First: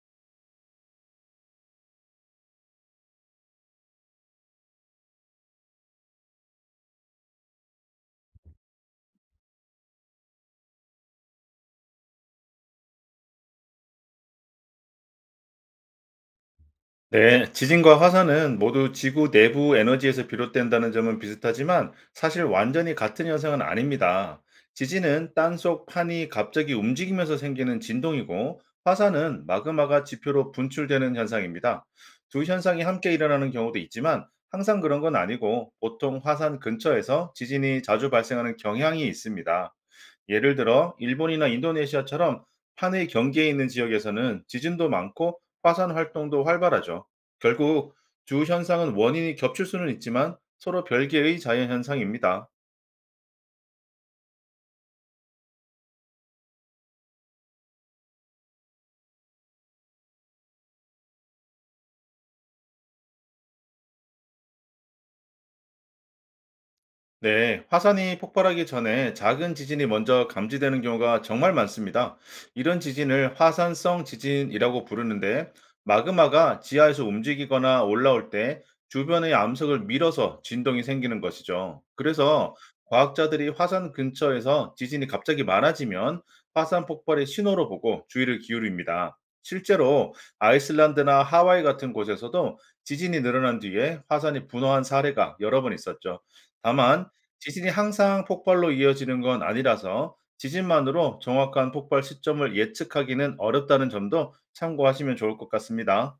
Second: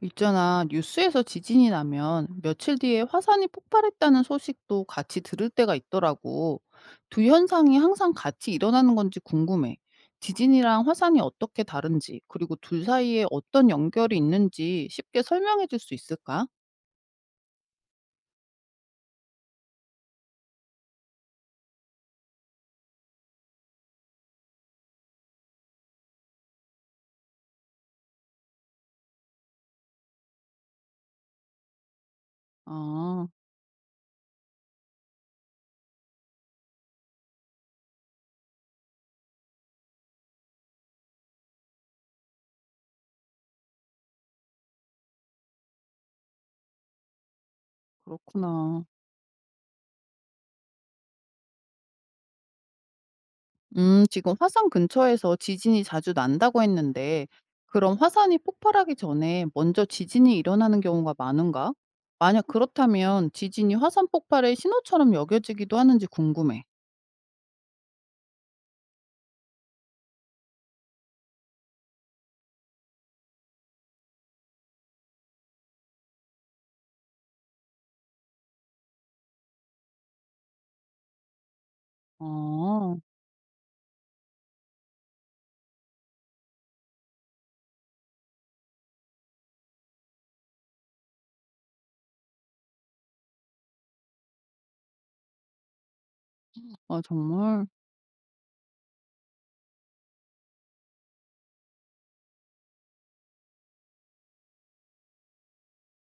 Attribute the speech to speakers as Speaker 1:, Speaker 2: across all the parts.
Speaker 1: 있잖아, 뉴스에서 지진이 나면 며칠 뒤에 화산이 폭발했다는 소식도 같이 들을 때가 있더라고. 두 현상이 항상 같이 일어나는 건지 궁금해. 지진이랑 화산이 어떻게 다른지, 그리고 둘 사이에 어떤 연결이 있는지 쉽게 설명해 줄 수 있을까?
Speaker 2: 네, 지진과 화산은 모두 지구 내부 에너지에서 비롯된다는 점은 비슷하지만 사실 완전히 같은 현상은 아닙니다. 지진은 땅속 판이 갑자기 움직이면서 생기는 진동이고, 화산은 마그마가 지표로 분출되는 현상입니다. 두 현상이 함께
Speaker 1: 아,
Speaker 2: 일어나는 경우도 있지만, 항상 그런 건 아니고 보통 화산 근처에서 지진이 자주 발생하는 경향이 있습니다. 예를 들어 일본이나 인도네시아처럼 판의 경계에 있는 지역에서는 지진도 많고 화산 활동도 활발하죠. 결국 두
Speaker 1: 그렇구나.
Speaker 2: 현상은 원인이 겹칠 수는 있지만 서로 별개의 자연 현상입니다.
Speaker 1: 지금 화산 근처에서 지진이 자주 난다고 했는데, 그럼 화산이 폭발하기 전에 먼저 지진이 일어나는 경우가 많은가? 만약 그렇다면 지진이 화산 폭발의 신호처럼 여겨지기도 하는지 궁금해.
Speaker 2: 네, 화산이 폭발하기 전에 작은 지진이 먼저 감지되는 경우가 정말 많습니다. 이런 지진을 화산성 지진이라고 부르는데, 마그마가 지하에서 움직이거나 올라올 때 주변의 암석을 밀어서 진동이 생기는 것이죠. 그래서
Speaker 1: 아,
Speaker 2: 과학자들이 화산 근처에서 지진이 갑자기 많아지면 화산 폭발의 신호로 보고 주의를 기울입니다. 실제로 아이슬란드나 하와이 같은 곳에서도 지진이 늘어난 뒤에 화산이 분화한 사례가 여러 번 있었죠.
Speaker 1: 아,
Speaker 2: 다만
Speaker 1: 정말?
Speaker 2: 지진이 항상 폭발로 이어지는 건 아니라서, 지진만으로 정확한 폭발 시점을 예측하기는 어렵다는 점도 참고하시면 좋을 것 같습니다.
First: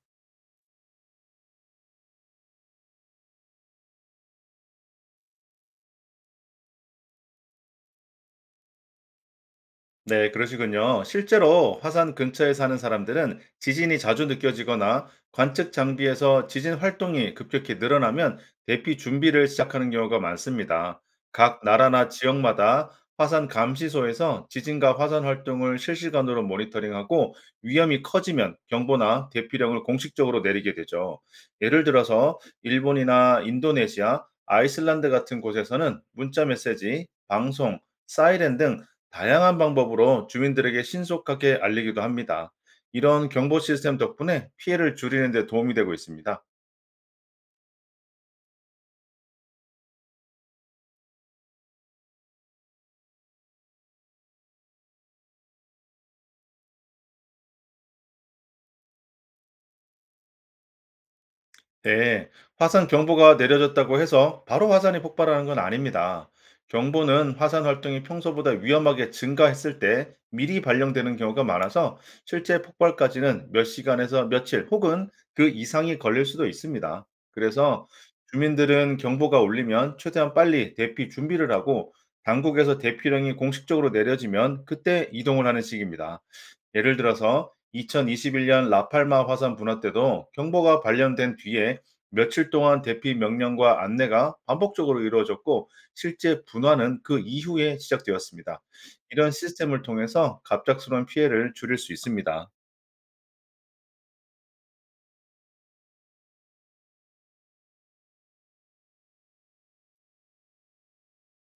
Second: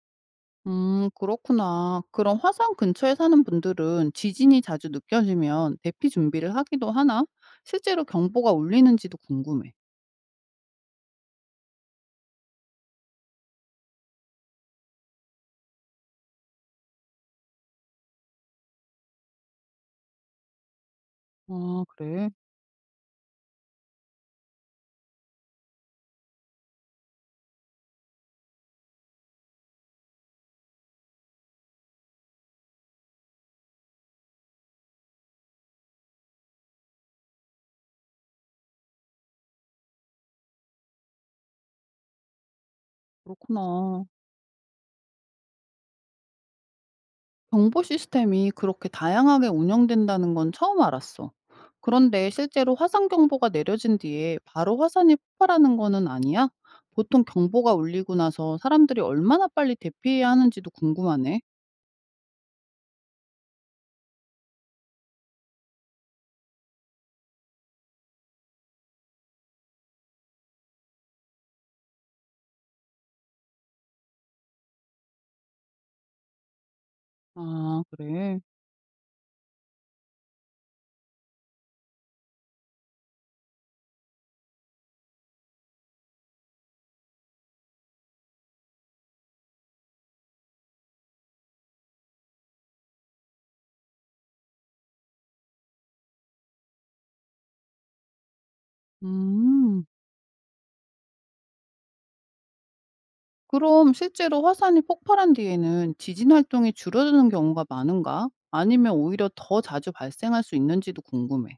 Speaker 1: 그렇구나. 그럼 화산 근처에 사는 분들은 지진이 자주 느껴지면 대피 준비를 하기도 하나? 실제로 경보가 울리는지도 궁금해.
Speaker 2: 네, 그러시군요. 실제로 화산 근처에 사는 사람들은 지진이 자주 느껴지거나 관측 장비에서 지진 활동이 급격히 늘어나면 대피 준비를 시작하는 경우가 많습니다. 각
Speaker 1: 아,
Speaker 2: 나라나
Speaker 1: 그래.
Speaker 2: 지역마다 화산 감시소에서 지진과 화산 활동을 실시간으로 모니터링하고, 위험이 커지면 경보나 대피령을 공식적으로 내리게 되죠. 예를 들어서 일본이나 인도네시아, 아이슬란드 같은 곳에서는 문자 메시지, 방송, 사이렌 등 다양한 방법으로 주민들에게 신속하게 알리기도 합니다. 이런 경보 시스템
Speaker 1: 그렇구나.
Speaker 2: 덕분에 피해를 줄이는 데 도움이 되고 있습니다.
Speaker 1: 정보 시스템이 그렇게 다양하게 운영된다는 건 처음 알았어. 그런데 실제로 화산 경보가 내려진 뒤에 바로 화산이 폭발하는 거는 아니야? 보통 경보가 울리고 나서 사람들이 얼마나 빨리 대피해야 하는지도 궁금하네.
Speaker 2: 네, 화산 경보가 내려졌다고 해서 바로 화산이 폭발하는 건 아닙니다. 경보는 화산 활동이 평소보다 위험하게 증가했을 때 미리 발령되는 경우가 많아서, 실제 폭발까지는 몇 시간에서 며칠, 혹은 그 이상이 걸릴 수도 있습니다.
Speaker 1: 아,
Speaker 2: 그래서
Speaker 1: 그래.
Speaker 2: 주민들은 경보가 울리면 최대한 빨리 대피 준비를 하고, 당국에서 대피령이 공식적으로 내려지면 그때 이동을 하는 식입니다. 예를 들어서 2021년 라팔마 화산 분화 때도 경보가 발령된 뒤에 며칠 동안 대피 명령과 안내가 반복적으로 이루어졌고, 실제 분화는 그 이후에 시작되었습니다. 이런 시스템을
Speaker 1: 음.
Speaker 2: 통해서 갑작스러운 피해를 줄일 수 있습니다.
Speaker 1: 그럼 실제로 화산이 폭발한 뒤에는 지진 활동이 줄어드는 경우가 많은가? 아니면 오히려 더 자주 발생할 수 있는지도 궁금해.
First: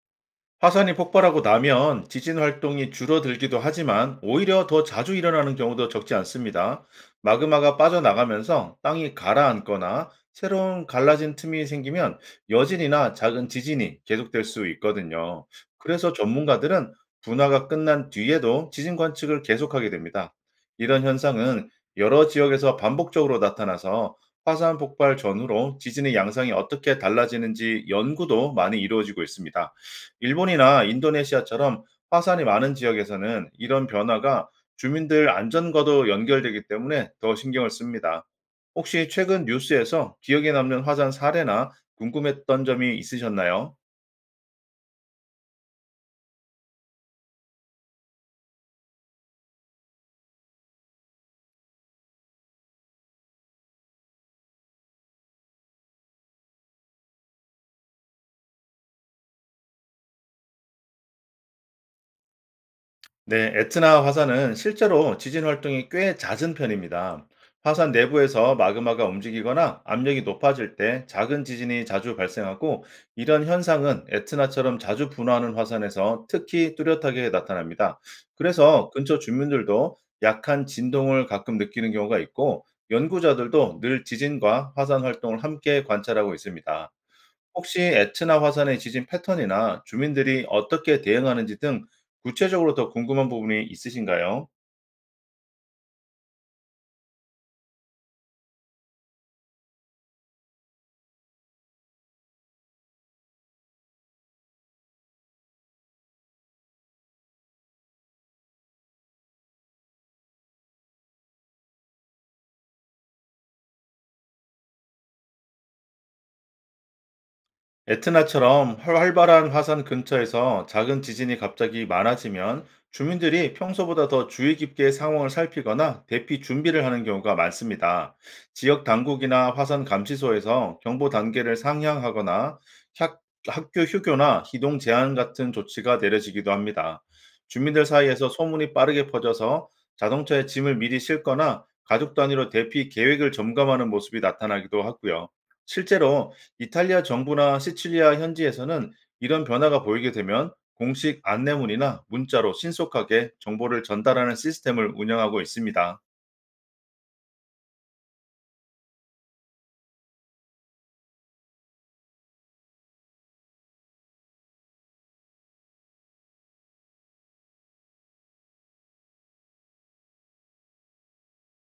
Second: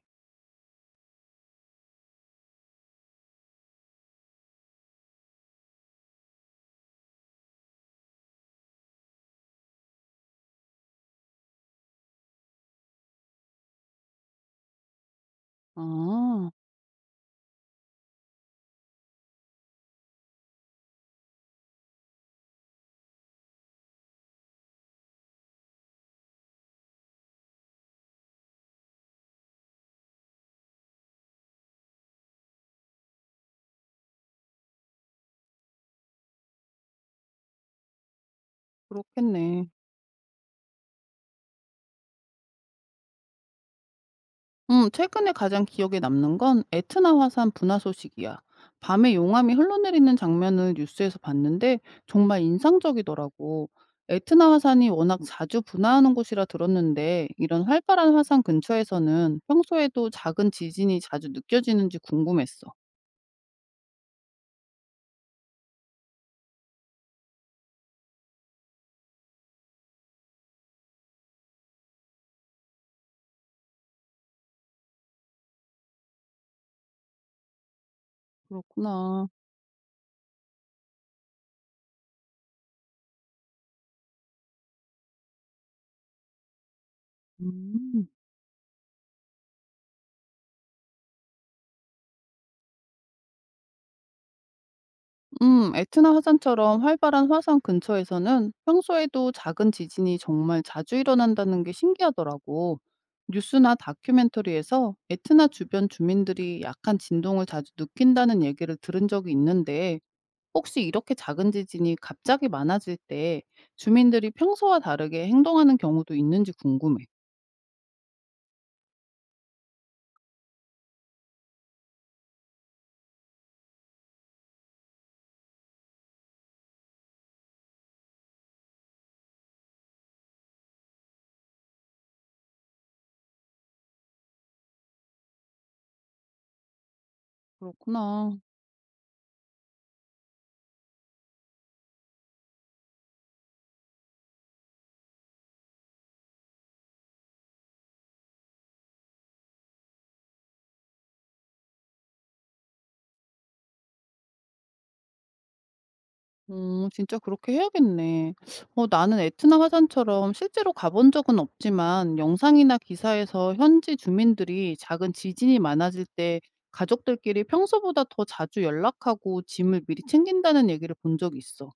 Speaker 2: 화산이 폭발하고 나면 지진 활동이 줄어들기도 하지만, 오히려 더 자주 일어나는 경우도 적지 않습니다. 마그마가 빠져나가면서 땅이 가라앉거나 새로운 갈라진 틈이 생기면 여진이나 작은 지진이 계속될 수 있거든요. 그래서
Speaker 1: 아,
Speaker 2: 전문가들은 분화가 끝난 뒤에도 지진 관측을 계속하게 됩니다. 이런 현상은 여러 지역에서 반복적으로 나타나서, 화산 폭발 전후로 지진의 양상이 어떻게 달라지는지 연구도 많이 이루어지고 있습니다. 일본이나 인도네시아처럼 화산이 많은 지역에서는 이런 변화가 주민들 안전과도 연결되기 때문에 더 신경을 씁니다. 혹시
Speaker 1: 그렇겠네.
Speaker 2: 최근 뉴스에서 기억에 남는 화산 사례나 궁금했던 점이 있으셨나요?
Speaker 1: 최근에 가장 기억에 남는 건 에트나 화산 분화 소식이야. 밤에 용암이 흘러내리는 장면을 뉴스에서 봤는데 정말 인상적이더라고. 에트나 화산이 워낙 자주 분화하는 곳이라 들었는데 이런 활발한 화산 근처에서는 평소에도 작은 지진이 자주 느껴지는지 궁금했어.
Speaker 2: 네, 에트나 화산은 실제로 지진 활동이 꽤 잦은 편입니다. 화산 내부에서 마그마가 움직이거나 압력이 높아질 때 작은 지진이 자주 발생하고, 이런 현상은 에트나처럼 자주 분화하는 화산에서 특히 뚜렷하게 나타납니다. 그래서 근처
Speaker 1: 그렇구나.
Speaker 2: 주민들도 약한 진동을 가끔 느끼는 경우가 있고, 연구자들도 늘 지진과 화산 활동을 함께 관찰하고 있습니다. 혹시
Speaker 1: 음.
Speaker 2: 에트나 화산의 지진 패턴이나 주민들이 어떻게 대응하는지 등, 구체적으로 더 궁금한 부분이 있으신가요?
Speaker 1: 에트나 화산처럼 활발한 화산 근처에서는 평소에도 작은 지진이 정말 자주 일어난다는 게 신기하더라고. 뉴스나 다큐멘터리에서 에트나 주변 주민들이 약한 진동을 자주 느낀다는 얘기를 들은 적이 있는데, 혹시 이렇게 작은 지진이 갑자기 많아질 때 주민들이 평소와 다르게 행동하는 경우도 있는지 궁금해.
Speaker 2: 에트나처럼 활발한 화산 근처에서 작은 지진이 갑자기 많아지면 주민들이 평소보다 더 주의 깊게 상황을 살피거나 대피 준비를 하는 경우가 많습니다. 지역 당국이나 화산 감시소에서 경보 단계를 상향하거나, 학- 학교 휴교나 이동 제한 같은 조치가 내려지기도 합니다. 주민들 사이에서
Speaker 1: 그렇구나.
Speaker 2: 소문이 빠르게 퍼져서 자동차에 짐을 미리 싣거나 가족 단위로 대피 계획을 점검하는 모습이 나타나기도 하고요. 실제로 이탈리아 정부나 시칠리아 현지에서는 이런 변화가 보이게 되면 공식 안내문이나 문자로 신속하게 정보를 전달하는 시스템을 운영하고 있습니다.
Speaker 1: 진짜 그렇게 해야겠네. 어 나는 에트나 화산처럼 실제로 가본 적은 없지만 영상이나 기사에서 현지 주민들이 작은 지진이 많아질 때 가족들끼리 평소보다 더 자주 연락하고 짐을 미리 챙긴다는 얘기를 본 적이 있어.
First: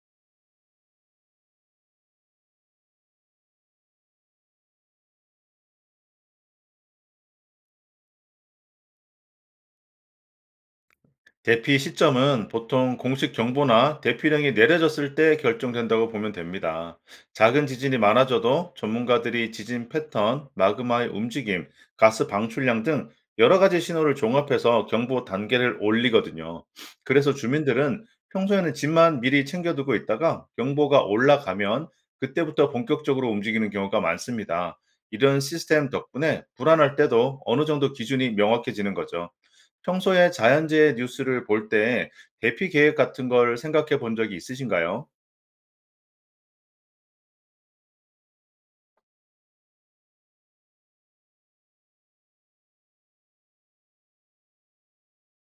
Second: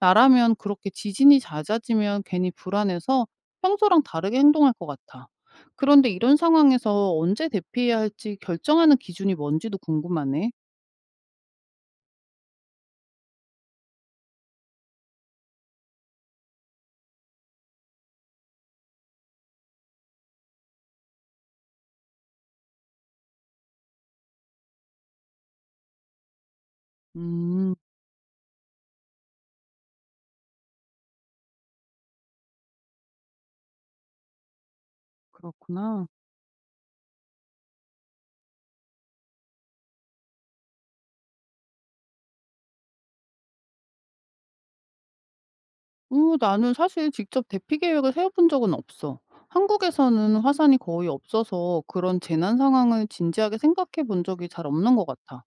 Speaker 1: 나라면 그렇게 지진이 잦아지면 괜히 불안해서 평소랑 다르게 행동할 것 같아. 그런데 이런 상황에서 언제 대피해야 할지 결정하는 기준이 뭔지도 궁금하네.
Speaker 2: 대피 시점은 보통 공식 경보나 대피령이 내려졌을 때 결정된다고 보면 됩니다. 작은 지진이 많아져도 전문가들이 지진 패턴, 마그마의 움직임, 가스 방출량 등 여러 가지 신호를 종합해서 경보 단계를 올리거든요. 그래서
Speaker 1: 음,
Speaker 2: 주민들은 평소에는 집만 미리 챙겨두고 있다가 경보가 올라가면 그때부터 본격적으로 움직이는 경우가 많습니다. 이런 시스템
Speaker 1: 그렇구나.
Speaker 2: 덕분에 불안할 때도 어느 정도 기준이 명확해지는 거죠. 평소에 자연재해 뉴스를 볼 때 대피 계획 같은 걸 생각해 본 적이 있으신가요?
Speaker 1: 어 나는 사실 직접 대피 계획을 세워 본 적은 없어. 한국에서는 화산이 거의 없어서 그런 재난 상황을 진지하게 생각해 본 적이 잘 없는 것 같아.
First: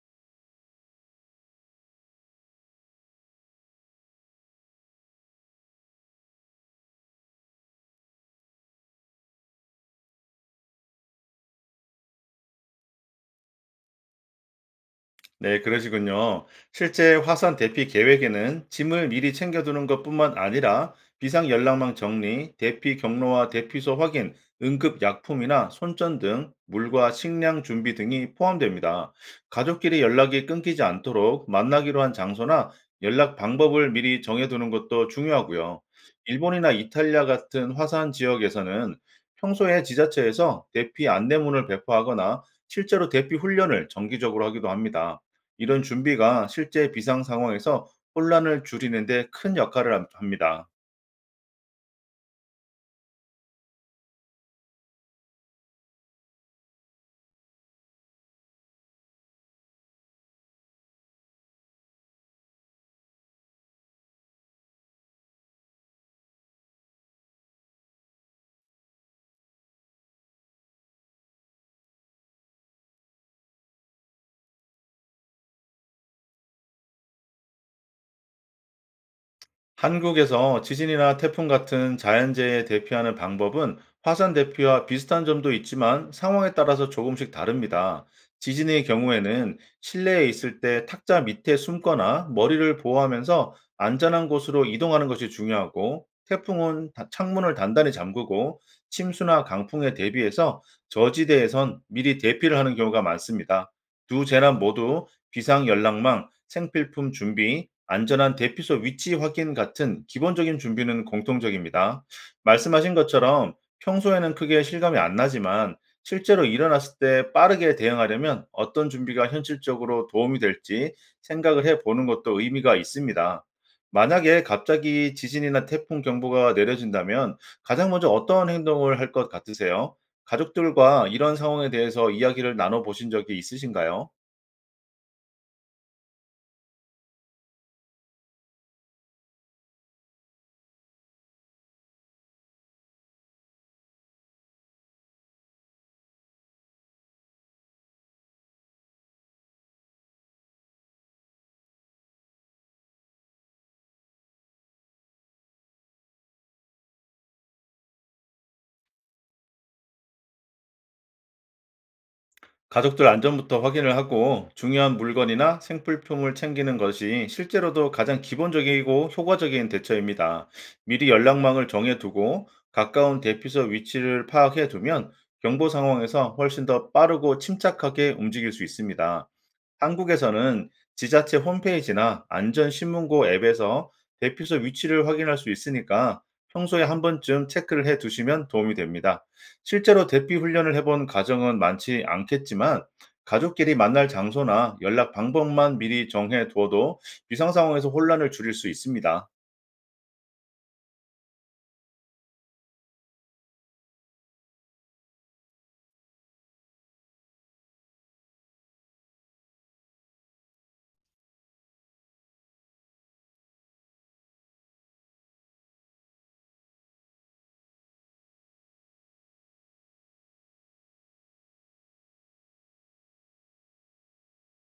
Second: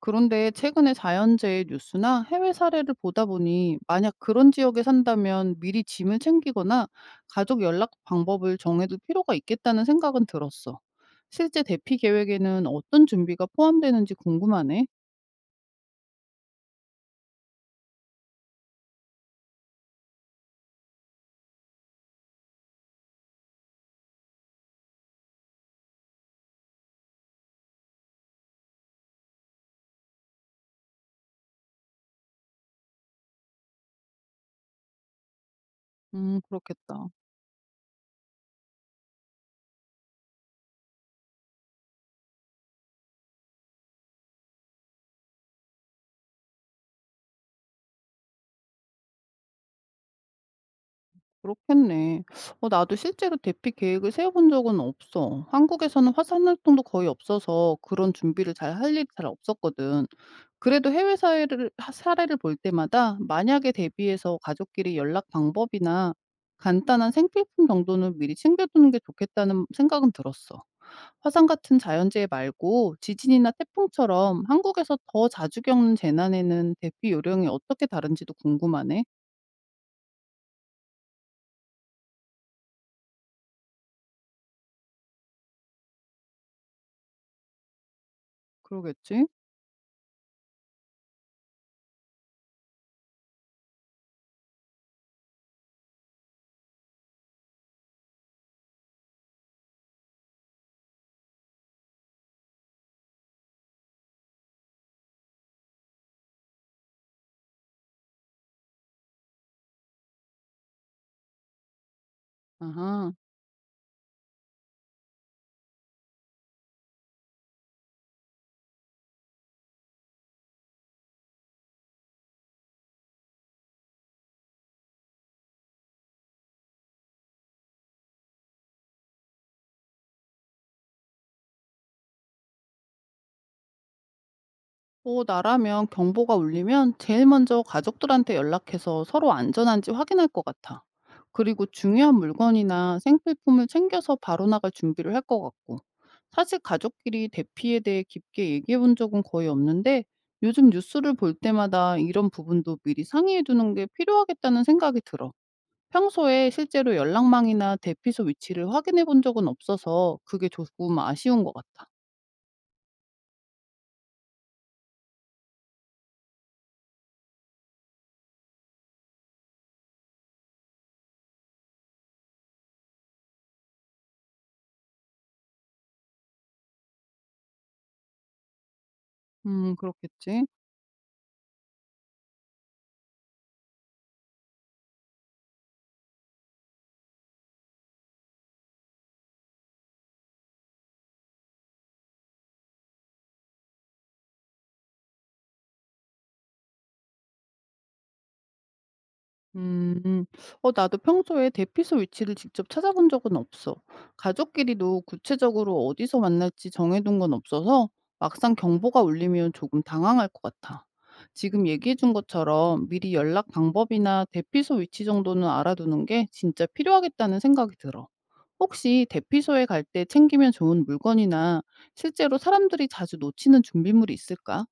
Speaker 1: 그런데 최근에 자연재해 뉴스나 해외 사례를 보다 보니 만약 그런 지역에 산다면 미리 짐을 챙기거나 가족 연락 방법을 정해둘 필요가 있겠다는 생각은 들었어. 실제 대피 계획에는 어떤 준비가 포함되는지 궁금하네.
Speaker 2: 네, 그러시군요. 실제 화산 대피 계획에는 짐을 미리 챙겨두는 것뿐만 아니라, 비상 연락망 정리, 대피 경로와 대피소 확인, 응급 약품이나 손전 등 물과 식량 준비 등이 포함됩니다. 가족끼리 연락이 끊기지 않도록 만나기로 한 장소나 연락 방법을 미리 정해두는 것도 중요하고요. 일본이나
Speaker 1: 그렇겠다.
Speaker 2: 이탈리아 같은 화산 지역에서는 평소에 지자체에서 대피 안내문을 배포하거나 실제로 대피 훈련을 정기적으로 하기도 합니다. 이런 준비가 실제 비상 상황에서 혼란을 줄이는 데 큰 역할을 함 합니다.
Speaker 1: 그렇겠네. 어, 나도 실제로 대피 계획을 세워본 적은 없어. 한국에서는 화산 활동도 거의 없어서 그런 준비를 잘 할 일이 잘 없었거든. 그래도 사례를 볼 때마다 만약에 대비해서 가족끼리 연락 방법이나 간단한 생필품 정도는 미리 챙겨두는 게 좋겠다는 생각은 들었어. 화산 같은 자연재해 말고 지진이나 태풍처럼 한국에서 더 자주 겪는 재난에는 대피 요령이 어떻게 다른지도 궁금하네.
Speaker 2: 한국에서 지진이나 태풍 같은 자연재해에 대피하는 방법은 화산 대피와 비슷한 점도 있지만 상황에 따라서 조금씩 다릅니다. 지진의
Speaker 1: 그러겠지?
Speaker 2: 경우에는 실내에 있을 때 탁자 밑에 숨거나 머리를 보호하면서 안전한 곳으로 이동하는 것이 중요하고, 태풍은 창문을 단단히 잠그고 침수나 강풍에 대비해서 저지대에선 미리 대피를 하는 경우가 많습니다. 두 재난 모두 비상 연락망, 생필품 준비, 안전한 대피소 위치 확인 같은 기본적인 준비는 공통적입니다. 말씀하신
Speaker 1: 아하.
Speaker 2: 것처럼 평소에는 크게 실감이 안 나지만, 실제로 일어났을 때 빠르게 대응하려면 어떤 준비가 현실적으로 도움이 될지 생각을 해 보는 것도 의미가 있습니다. 만약에 갑자기 지진이나 태풍 경보가 내려진다면 가장 먼저 어떤 행동을 할 것 같으세요? 가족들과 이런 상황에 대해서 이야기를 나눠 보신 적이 있으신가요?
Speaker 1: 뭐 나라면 경보가 울리면 제일 먼저 가족들한테 연락해서 서로 안전한지 확인할 것 같아. 그리고 중요한 물건이나 생필품을 챙겨서 바로 나갈 준비를 할 것 같고. 사실 가족끼리 대피에 대해 깊게 얘기해 본 적은 거의 없는데 요즘 뉴스를 볼 때마다 이런 부분도 미리 상의해 두는 게 필요하겠다는 생각이 들어. 평소에 실제로 연락망이나 대피소 위치를 확인해 본 적은 없어서 그게 조금 아쉬운 것 같아.
Speaker 2: 가족들 안전부터 확인을 하고 중요한 물건이나 생필품을 챙기는 것이 실제로도 가장 기본적이고 효과적인 대처입니다. 미리 연락망을 정해두고 가까운 대피소 위치를 파악해두면 경보 상황에서 훨씬 더 빠르고 침착하게 움직일 수 있습니다.
Speaker 1: 그렇겠지.
Speaker 2: 한국에서는 지자체 홈페이지나 안전신문고 앱에서 대피소 위치를 확인할 수 있으니까 평소에 한 번쯤 체크를 해 두시면 도움이 됩니다. 실제로 대피 훈련을 해본 가정은 많지 않겠지만, 가족끼리 만날 장소나 연락 방법만 미리 정해 두어도 비상 상황에서 혼란을 줄일 수 있습니다.
Speaker 1: 음. 어 나도 평소에 대피소 위치를 직접 찾아본 적은 없어. 가족끼리도 구체적으로 어디서 만날지 정해둔 건 없어서 막상 경보가 울리면 조금 당황할 것 같아. 지금 얘기해준 것처럼 미리 연락 방법이나 대피소 위치 정도는 알아두는 게 진짜 필요하겠다는 생각이 들어. 혹시 대피소에 갈 때 챙기면 좋은 물건이나 실제로 사람들이 자주 놓치는 준비물이 있을까?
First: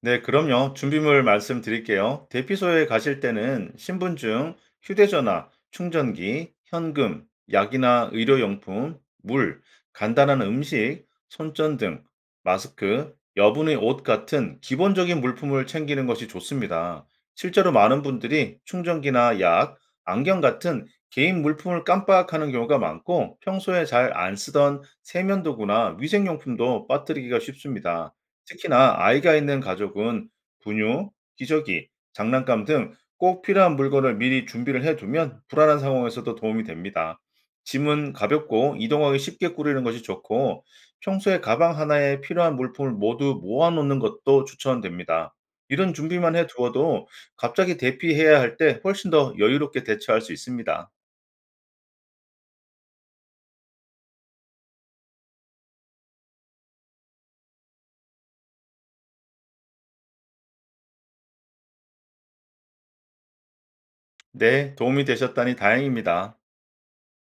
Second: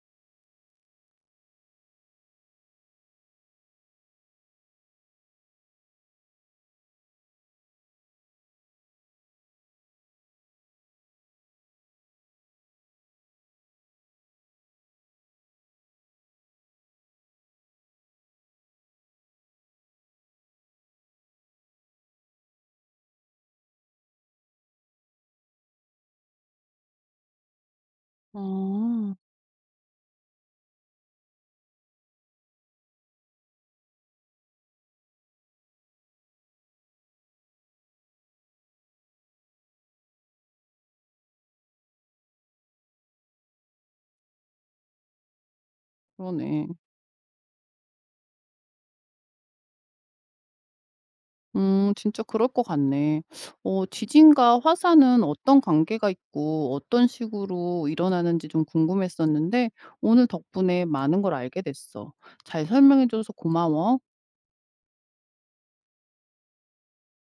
Speaker 2: 네, 그럼요. 준비물 말씀드릴게요. 대피소에 가실 때는 신분증, 휴대전화, 충전기, 현금, 약이나 의료용품, 물, 간단한 음식, 손전등, 마스크, 여분의 옷 같은 기본적인 물품을 챙기는 것이 좋습니다. 실제로 많은 분들이 충전기나 약, 안경 같은 개인 물품을 깜빡하는 경우가 많고, 평소에 잘 안 쓰던 세면도구나 위생용품도 빠뜨리기가 쉽습니다. 특히나
Speaker 1: 아
Speaker 2: 아이가 있는 가족은 분유, 기저귀, 장난감 등 꼭 필요한 물건을 미리 준비를 해두면 불안한 상황에서도 도움이 됩니다. 짐은 가볍고 이동하기 쉽게 꾸리는 것이 좋고, 평소에 가방 하나에 필요한 물품을 모두 모아놓는 것도 추천됩니다. 이런 준비만
Speaker 1: 그러네.
Speaker 2: 해두어도 갑자기 대피해야 할 때 훨씬 더 여유롭게 대처할 수 있습니다.
Speaker 1: 진짜 그럴 것 같네. 어 지진과 화산은 어떤 관계가 있고 어떤 식으로 일어나는지 좀 궁금했었는데 오늘 덕분에 많은 걸 알게 됐어. 잘 설명해 줘서 고마워.
Speaker 2: 네, 도움이 되셨다니 다행입니다.